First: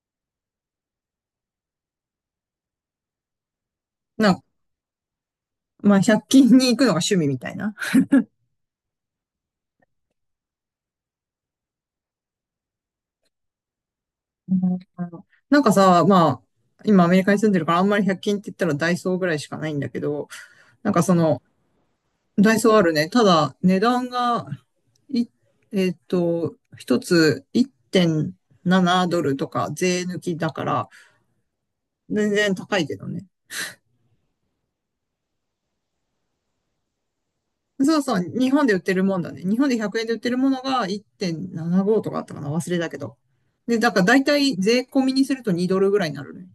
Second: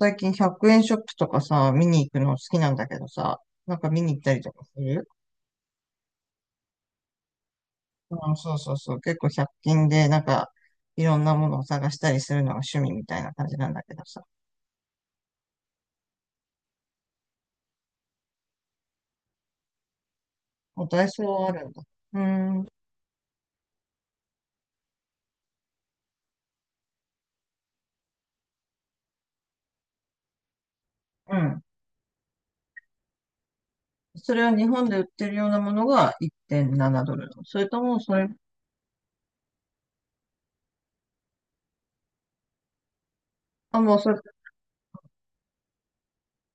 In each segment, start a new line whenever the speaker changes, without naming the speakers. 最近100円ショップとかさ、見に行くの好きなんだけどさ、なんか見に行っ
な
た
ん
り
か、
とかする？
まあ、100均に行くのが趣味みたいな。
うん、そうそうそう。結構100均でなんかいろんなものを探したりするのが趣味みたいな感じなんだけどさ。
なんかさ、まあ、今アメリカに住んでるからあんまり100均って言ったらダイソーぐらいしかないんだけど、
もう
なんか
ダイ
そ
ソー
の、
はあるんだ。うー
ダイ
ん、う
ソーあるね。ただ、値段が、い、えっと、一つ1.7ドルとか税抜きだから、
ん。
全然高いけどね。
それは日本で売ってるようなものが1.7ドルなの？それとも
そう
そ
そう、
れ、
日本で売ってるもんだね。日本で100円で売ってるものが1.75とかあったかな忘れたけど。で、
あ、
だから大体税込みにすると2ドルぐらいになるね。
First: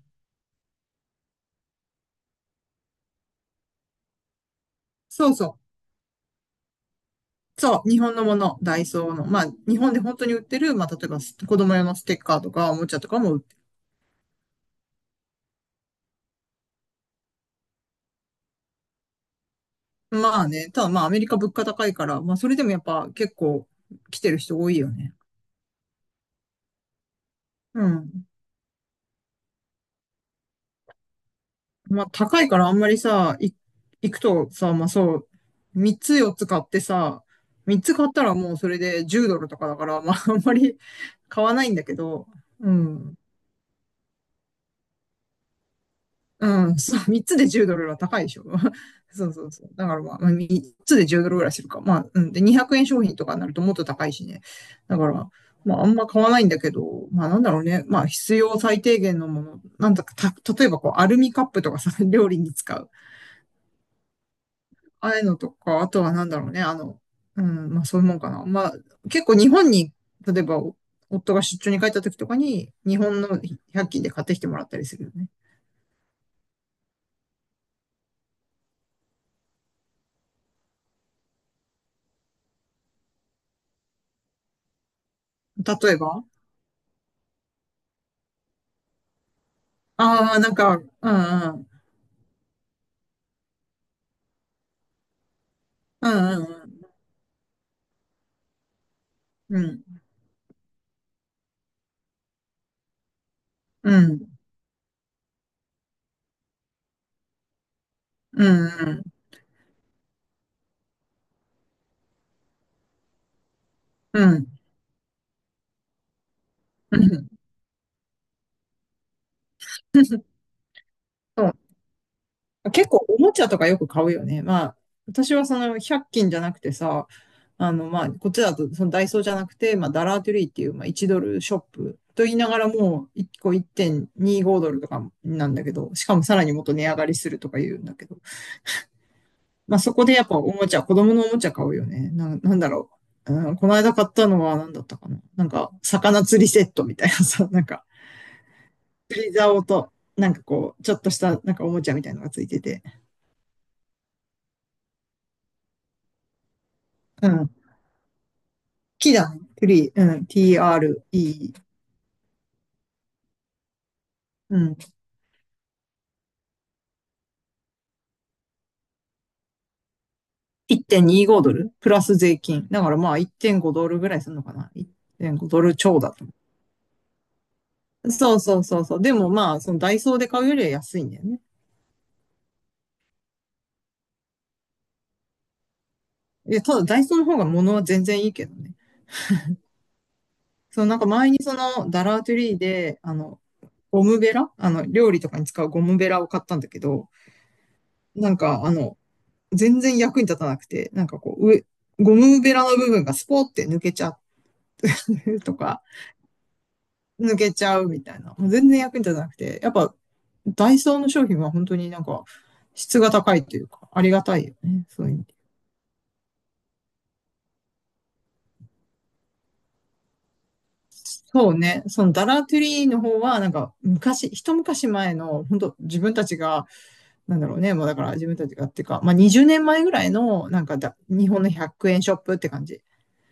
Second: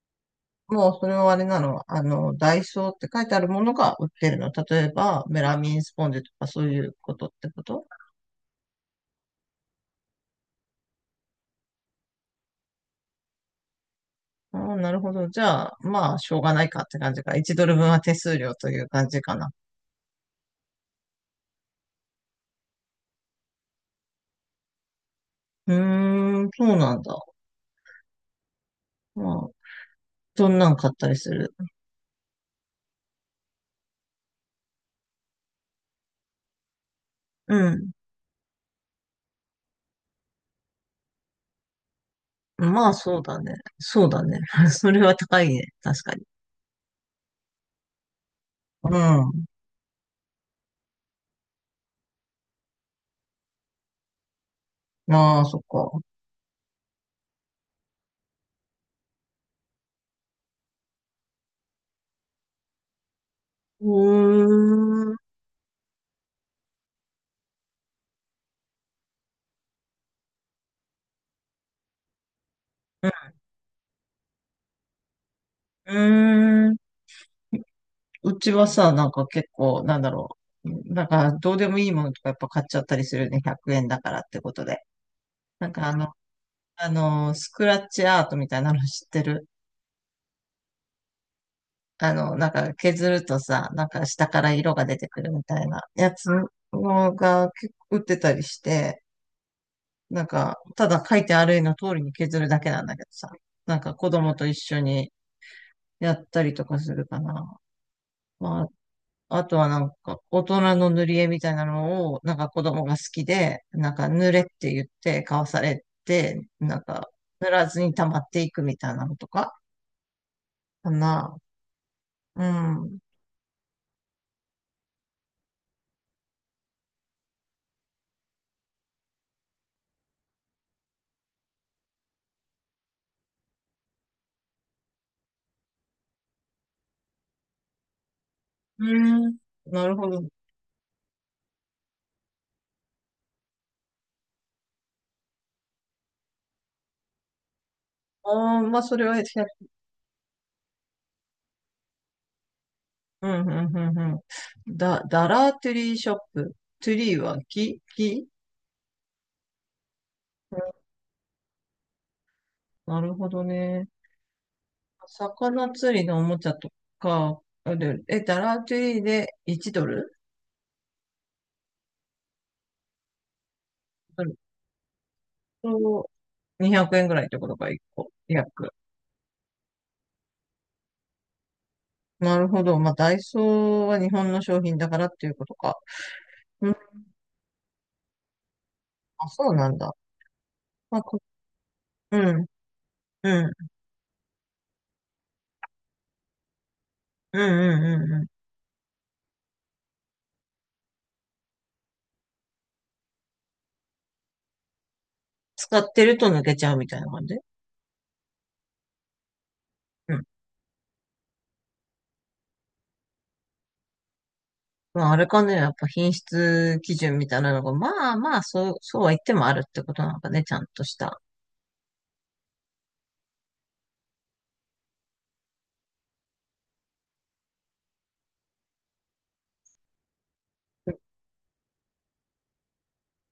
もうそれはあれなの。あの、ダイソーって書いてあるものが売ってるの？例えば、
そう
メラ
そ
ミ
う。
ンスポンジとかそういうことってこ
そ
と？
う、日本のもの、ダイソーの。まあ、日本で本当に売ってる、まあ、例えば子供用のステッカーとか、おもちゃとかも売って
ああ、なるほど。じゃあ、まあ、しょうがないかって感じか。1ドル分は手数料という感じかな。
る。まあね、ただまあ、アメリカ物価高いから、まあ、それでもやっぱ結構来てる人多いよね。
うーん、そうなんだ。
うん。
まあ、どんなん買ったりする？
まあ、高いからあんまりさ、行くとさ、まあそう、3つ4つ買ってさ、
う
3
ん。
つ買ったらもうそれで10ドルとかだから、まあ、あんまり買わないんだけど、う
まあ、
ん。
そうだね。そうだね。それは高いね。確かに。
うん、そう、3つで10ドルは高いでしょ。そう
う
そうそう。だからまあ、まあ3つで10ドルぐらいするか。まあ、うん。で、200円商品とかになるともっと高いしね。だか
ん。
ら、
ああ、そっ
まあ、あ
か。
んま買わないんだけど、まあ、なんだろうね。まあ、必要最低限のもの。なんだか、例えばこう、アルミカップとかさ、料理に使う。
うー
あ
ん。う
あいうのとか、あとはなんだろうね。あの、うん、まあ、そういうもんかな。まあ、結構日本に、例えば、夫が出張に帰った時とかに、日本の100均で買ってきてもらったりするよね。
ーん。うちはさ、なんか結構、なんだろう。なんか、どうでもいいものとかやっぱ買っちゃったりするね。100円だからってことで。なん
例
かあ
え
の、
ば、
あの、スクラッチアートみたいなの知ってる？
ああ、なんか、うんうん。
あの、なんか削るとさ、なんか下から色が出てくるみたいな
う
やつ
んうん
のが結構売ってたりして、
うん。
なんか、ただ書いてある絵の通りに削るだけなんだけどさ、なん
う
か子供
ん。
と一緒にやったりとかするかな。
うん。
ま
うん。
あ、あとはなんか、大人の塗り絵みたいなのを、なんか子供が好きで、なんか
う
塗れっ
ん
て言って買わされて、なん
う
か、
ん、
塗らずに溜まっていくみたいなのとか、かな。
そ
う
う、結構
ん。
おもちゃとかよく買うよね。まあ、私はその100均じゃなくてさ、あの、まあ、こっちだとそのダイソーじゃなくて、まあ、ダラートゥリーっていう、まあ、1ドルショップと言いながらもう1個1.25ドルとかなんだけど、しかもさらにもっと値上がりするとか言うんだけど、
うん。
まあ、
な
そ
る
こ
ほ
でや
ど。
っぱおもちゃ、子供のおもちゃ買うよね。なんだろう。うん、この間買ったのは何だったかな。なんか、魚釣りセットみたいなさ、なんか、
ああ、まあ、それは
釣り
ひゃく、
竿
へ
と、なんかこう、ちょっとした、なんかおもちゃみたいなのがついてて。
うん、うん、うん、うん。ダラートゥリーショップ。トゥリー
う
は
ん。
木、木、
木だね。トリー。うん。
うん、
TRE。
なるほどね。
うん。
魚釣りのおもちゃとか、あれえ、ダラートゥリーで1ドル
1.25ドルプラス税金。だからまあ1.5ドルぐらい
ド
す
ル
るのかな。1.5ドル超
と
だと。
200円ぐらいってことか、1個。
そうそう
約。
そうそう。でもまあ、そのダイソーで買うよりは安いんだよね。
なるほど。まあ、ダイソーは日本の商品だからっていうことか。
いや、
う
た
ん、
だダイソーの方が物は全然いいけどね。
あ、そうなんだ。
そのな
ま
ん
あ、
か
こ、
前にそのダ
う
ラートゥ
ん、
リーで、あ
う
の、
ん、うん、
ゴムベラあの、料理とかに使うゴムベラを買ったんだけど、
うん、うん。うん
なんかあの、全然役に立たなくて、なんかこう、ゴムベラの部分がスポーって抜けちゃう と
使
か、
ってると抜けちゃうみたいな感じ？
抜けちゃうみたいな。もう全然役に立たなくて、やっぱ、
うん。
ダイソーの商品は本当になんか、質が高いというか、ありがたいよね。そ
ま
う
あ、
いう
あ
意味
れ
で。
かね、やっぱ品質基準みたいなのが、まあまあ、そう、そうは言ってもあるってことなんかね、ちゃんとした。
そうね。そのダラトゥリーの方は、なんか、昔、一昔前の、本当自分たちが、なんだろうね。もうだから自分たちがっていうか、まあ20年前ぐらいの、なんかだ、日本の100円ショップって感じ。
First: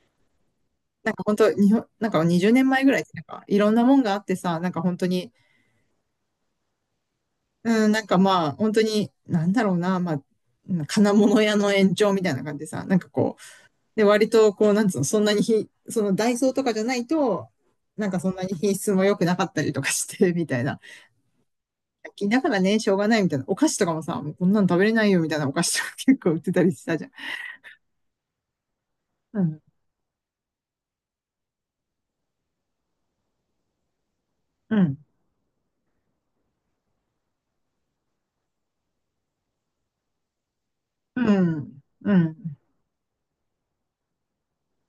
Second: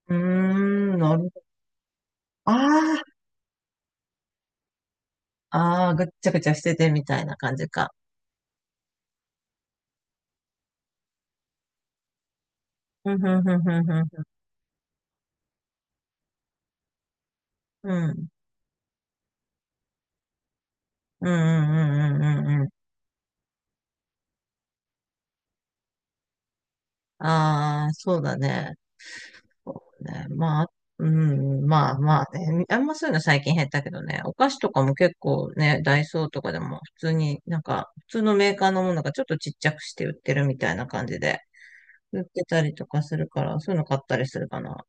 うーん、
な
な
ん
る
か
ほ
本
ど。
当、日本、なんか20
あ
年前ぐらいってなんかいろんなもんがあってさ、なんか本当に、
あ、ああ、ぐっちゃぐちゃしててみたいな感じ
うん、
か。
なんかまあ、本当に、なんだろうな、まあ、金物屋の延長みたいな感じでさ、なんか
うん、
こ
う
う、
ん、うん、
で、
う
割とこう、なんつうの、そんなにひ、そのダイソーとかじゃないと、
ん、う
な
ん。
ん
う
か
ん、
そんなに品質も良くなかったりとかして、みたいな。
うん、うん、う
だ
ん、
か
う
ら
ん。うん
ね、しょうがないみたいな。お菓子とかもさ、もうこんなの食べれないよみたいなお菓子とか結構売ってたりしたじゃん。
ああ、そうだね。
うん、
そうね。まあ、うん、まあまあね。あんまそういうの最近減ったけどね。お菓子と
う
かも
ん、
結構ね、ダイソーとかでも普通になんか、普通のメーカーのものがちょっとちっちゃくして売ってるみたいな感じ
う
で。
ん、う
売って
ん、
たりとかするから、そういうの買ったりするかな。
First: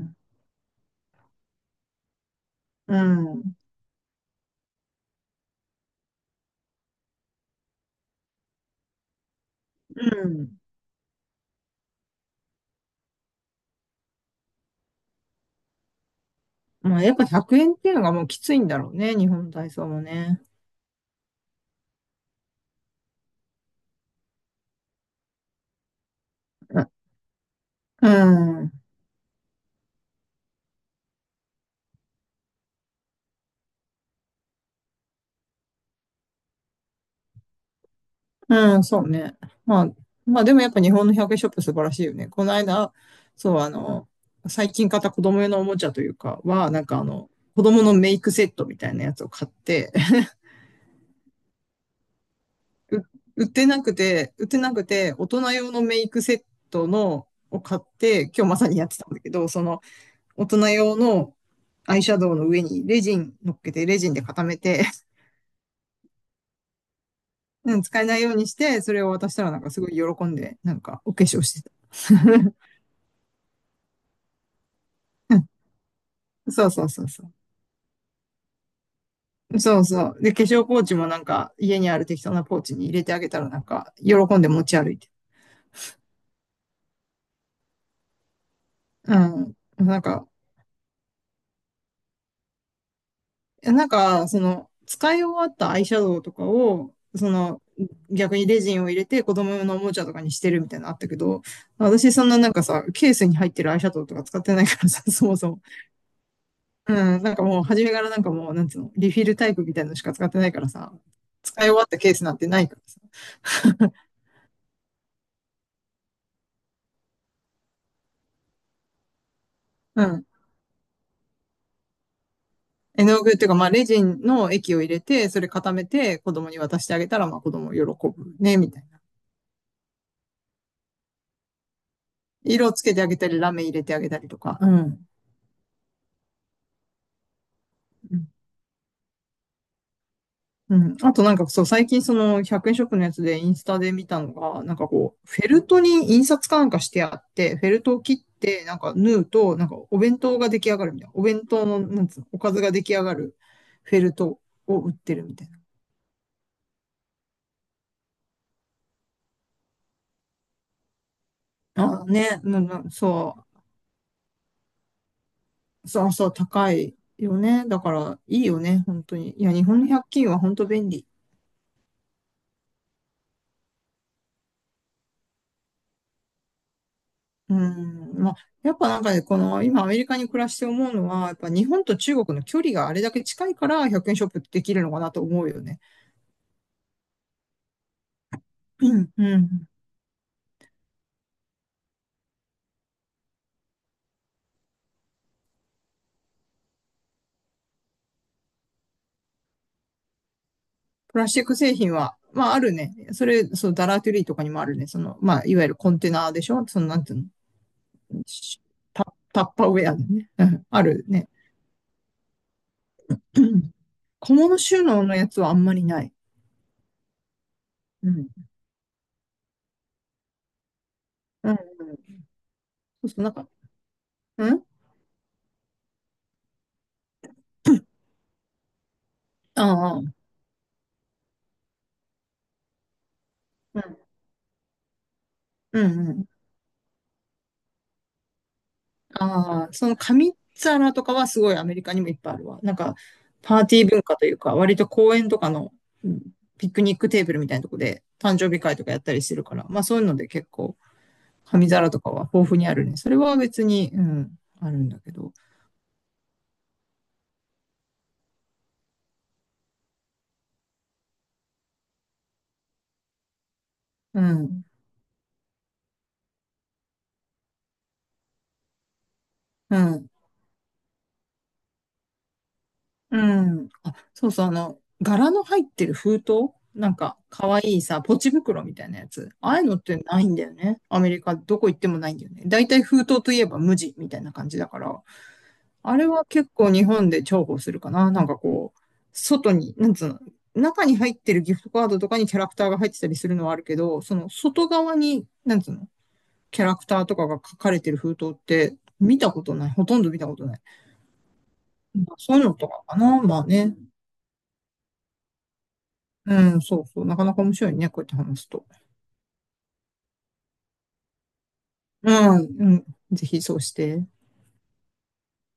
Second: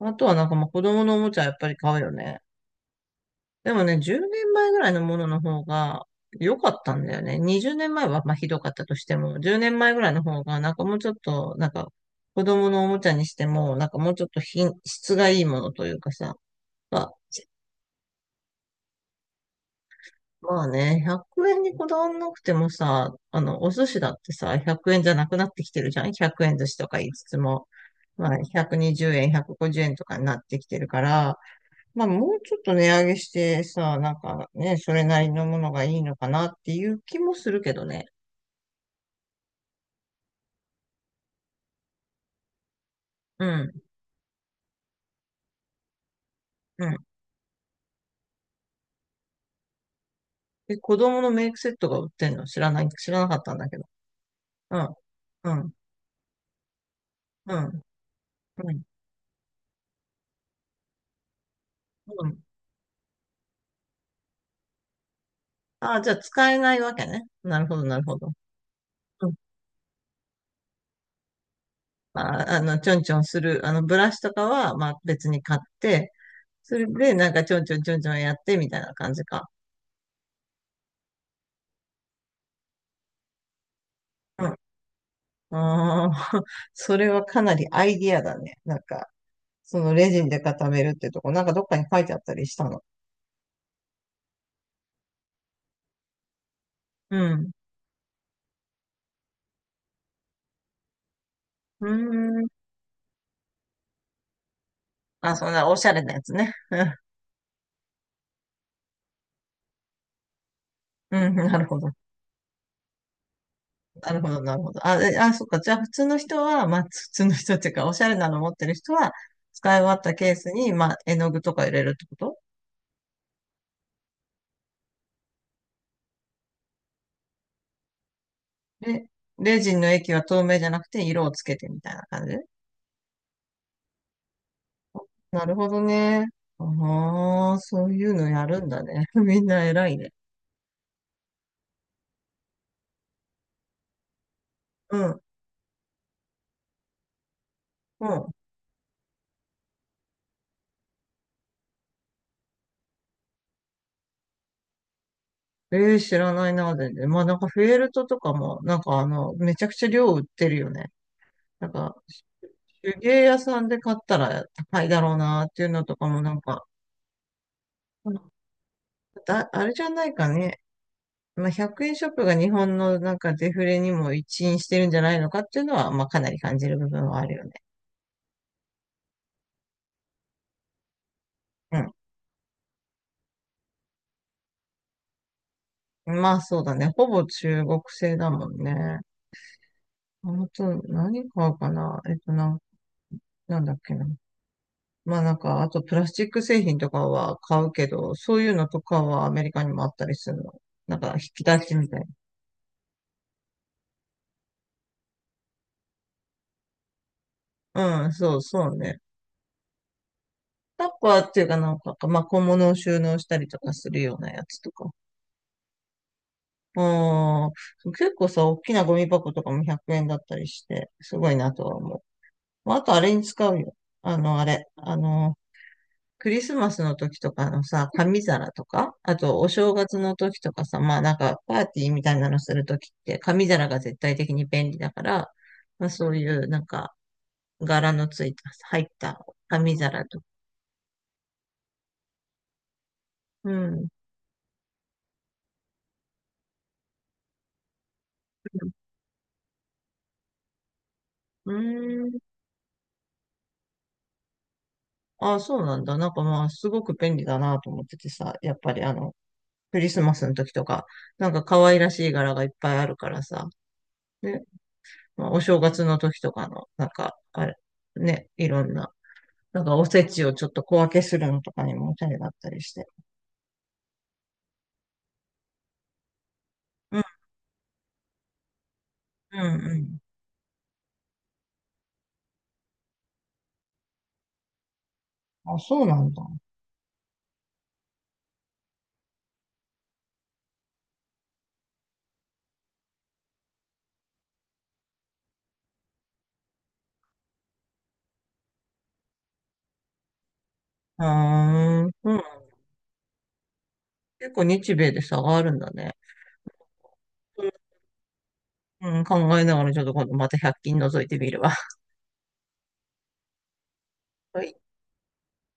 あとはなんかまあ子供のおもちゃやっぱり買うよね。
うん、
でもね、10年前ぐらいのものの方が良かったんだよね。20年前はまあひどかったとしても、10年前ぐ
う
らいの方
ん、
がなんかもうちょっと、なんか子供のおもちゃにしても、なんかもうちょっと品質がいいものというかさ、
ま
ま
あ、や
あ
っぱ100円っていうのがもうきついんだろうね、日本体操もね。
まあね、100円にこだわんなくてもさ、あの、お寿司だってさ、100円じゃなくなってきてるじゃん？ 100 円寿司
う
と
ん、
か言いつつも、
う
まあ、
ん、
120円、150円とかになってきてるから、まあ、もうちょっと値上げしてさ、なんかね、それなりのものがいいのかなっていう気もするけどね。
うん、そうね。まあ、まあでもやっぱ日本の100円ショップ素晴らしいよね。この間、
う
そう、あ
ん、
の、最近買った子供用のおもちゃというかは、な
う
ん
ん。
かあの、子供のメイクセットみたいなやつを買って、
え、子供のメイクセットが売ってんの知らない、
う
知らなかっ
売っ
たん
て
だけ
な
ど。
くて、売ってな
う
く
ん、
て、大人
う
用
ん、
のメイクセット
う
を買っ
ん、
て、今日まさ
う
に
ん、
やってたんだけど、その、大人用のアイシャ
う
ドウ
ん。
の上にレジン乗っけて、レジンで固めて、
ああ、じゃあ使えないわけね。なるほ
う
ど、
ん、
な
使
る
え
ほ
ないよ
ど。
うにして、それを渡したらなんかすごい喜んで、なんかお化粧してた。
まあ、あの、ちょんちょんする、あの、ブラシとかは、まあ、別
う
に
ん、
買って、
そう
そ
そ
れ
うそう
で、な
そ
んか、ちょんちょんちょんちょんやって、みたいな感じか。
う。そうそう。で、化粧ポーチもなんか家にある適当なポーチに入れてあげたらなんか喜ん
う
で
ん。
持ち歩いて。
ああ、それはかなりアイディアだね。なんか、
うん。
その
なん
レジン
か、
で固めるってとこ、なんかどっかに書いてあったりしたの？
なんか、その、使い終わったアイシャドウとかを、
う
そ
ん。
の、逆にレジンを入れて子供用のおもちゃとかにしてるみたいなのあったけど、
うー
私そんな
ん。
なんかさ、ケースに入ってるアイシャドウとか使ってないからさ、そ
あ、
も
そ
そ
ん
も。
なおしゃれなやつね。
うん、なんかもう初めからなんかもう、なんつうの、リフィルタイプみたいなのしか使ってないからさ、
うん、な
使
る
い終
ほ
わっ
ど。
たケースなんてないか
なるほど、なるほど。あ、えあ、そっか。じゃあ、普通の人は、まあ、普通の人っていうか、おしゃれなの持ってる人は、使い終わっ
らさ。
た
うん。
ケースに、まあ、絵の具とか入れるってこと？
絵の具っていうか、まあ、レジンの液を入れて、それ固めて子供に渡してあげたら、まあ、子供喜ぶね、みたいな。
レ、レジンの液は透明じゃなくて色をつけてみたいな感じ？
色をつけてあげたり、ラメ入れてあげたりとか。うん。
なるほどね。ああ、そういうのやるんだね。みんな偉いね。
うん。あとなんかそう、最近その100円ショップのやつでインスタで見たのが、なんか
う
こ
ん、
う、フェルトに印刷かなんかしてあって、フェルトを
う
切
ん。
って、なんか縫うと、なんかお弁当が出来上がるみたいな。お弁当の、なんつうの、おかずが出来上がるフェルトを売ってるみたい
ええ知らないな、全然。まあなんかフェルトとかも、なんかあの、めちゃくちゃ量売ってるよね。なんか、
な。あ、ね、うんうん、
手芸屋
そ
さんで買ったら高いだろうなっていうの
う、
と
そ
か
う
も
そ
な
う、
んか、
高いよね。だからいいよね、本当に。いや、
あ
日
れ
本
じ
の
ゃな
100
いか
均は本
ね。
当便利。
まあ100円ショップが日本のなんかデフレにも一因してるんじゃないのかっていうのは、まあかなり感じる部分はあるよね。
うん、まあ、やっぱなんかね、この今アメリカに暮らして思うのは、やっぱ日
う
本
ん
と中国の距離があれだけ近いから100円ショップってできるのかなと思うよね。
まあそうだね。ほぼ中国製だもん
う
ね。
ん、うん。
あと、何買うかななんだっけな。まあなんか、あとプラスチック製品とかは買うけど、そういうのとかはアメリカにもあったりするの？なんか、
プ
引
ラスチ
き
ック
出
製
しみ
品
たい
は、まああるね。それ、そう、ダラートゥリーとかにもあるね。その、まあ、いわゆるコンテナでしょその、なんていう
な。うん、
の
そう
。
そうね。
タ、タッパーウェアでね。うん、あ
タッ
る
パー
ね。
っていうかなんか、まあ小物を収納した
う
りとか
ん、
するような
小
や
物
つと
収
か。
納のやつはあんまりない。
うん、
う
結構
ん。
さ、大きなゴミ箱とかも100円だったりして、すごい
う
な
ん、
とは
う
思
ん。
う。
そ
まあ、あとあ
う
れ
そう、
に
なんか、
使うよ。あの、あ
うん、
れ。あの、クリスマスの時とかのさ、紙皿とか、あとお正
ああ、
月
うん、
の時とかさ、まあなんかパーティーみたいなのする時って紙皿が絶対的に便利だから、ま
う
あそ
ん、う
う
ん。
いうなんか柄のついた、入った
ああ、
紙
その
皿とか。
紙皿とかはすごいアメリカにもいっぱいあるわ。なんか、
う
パーティ
ん。
ー文化というか、割と公園とかの、うん、ピクニックテーブルみたいなとこで誕生日会とかやったりしてるから、まあそういうので結構
う
紙皿と
ー
か
ん。
は豊富にあるね。それは別に、うん、あるんだけど。
ああ、そうなんだ。なんかまあすごく便利だなと思っててさ、やっぱりあの、クリスマスの時とか、なんか可愛らしい柄がいっぱいあるからさ、
う
ね、
ん、
まあ、お正月の時とかの、なんか、あれ、ね、いろんななんか
う
おせ
ん、
ちをちょっと小分けするのとかにもおしゃれだったりして。
うん。あ、そうそう、あの、柄の入ってる封筒なん
うん
か、かわいいさ、ポチ袋みたいなやつ。
うん
ああいう
う
のって
ん。
ないんだよね。アメリカ、どこ行ってもないんだよね。だいたい封筒といえば無地みたいな感じだから。
あ、そう
あ
な
れ
んだ。
は結構日本で重宝するかな。なんかこう、外に、なんつうの、中に入ってるギフトカードとかにキャラクターが入ってたりするのはあるけど、その外側に、なんつうの、キャラクターとかが書かれてる封筒って見たことない。ほとんど見たことない。
あー
ま
う
あ
ん。
そういうのとかかな。まあね。
結構日米で差があるんだね。
うん、そうそう。なかなか面白いね。こうやって話すと。
うん、うん考えながらちょっと今度また百均覗いてみるわ。
うん、うん。ぜひそうして。
はい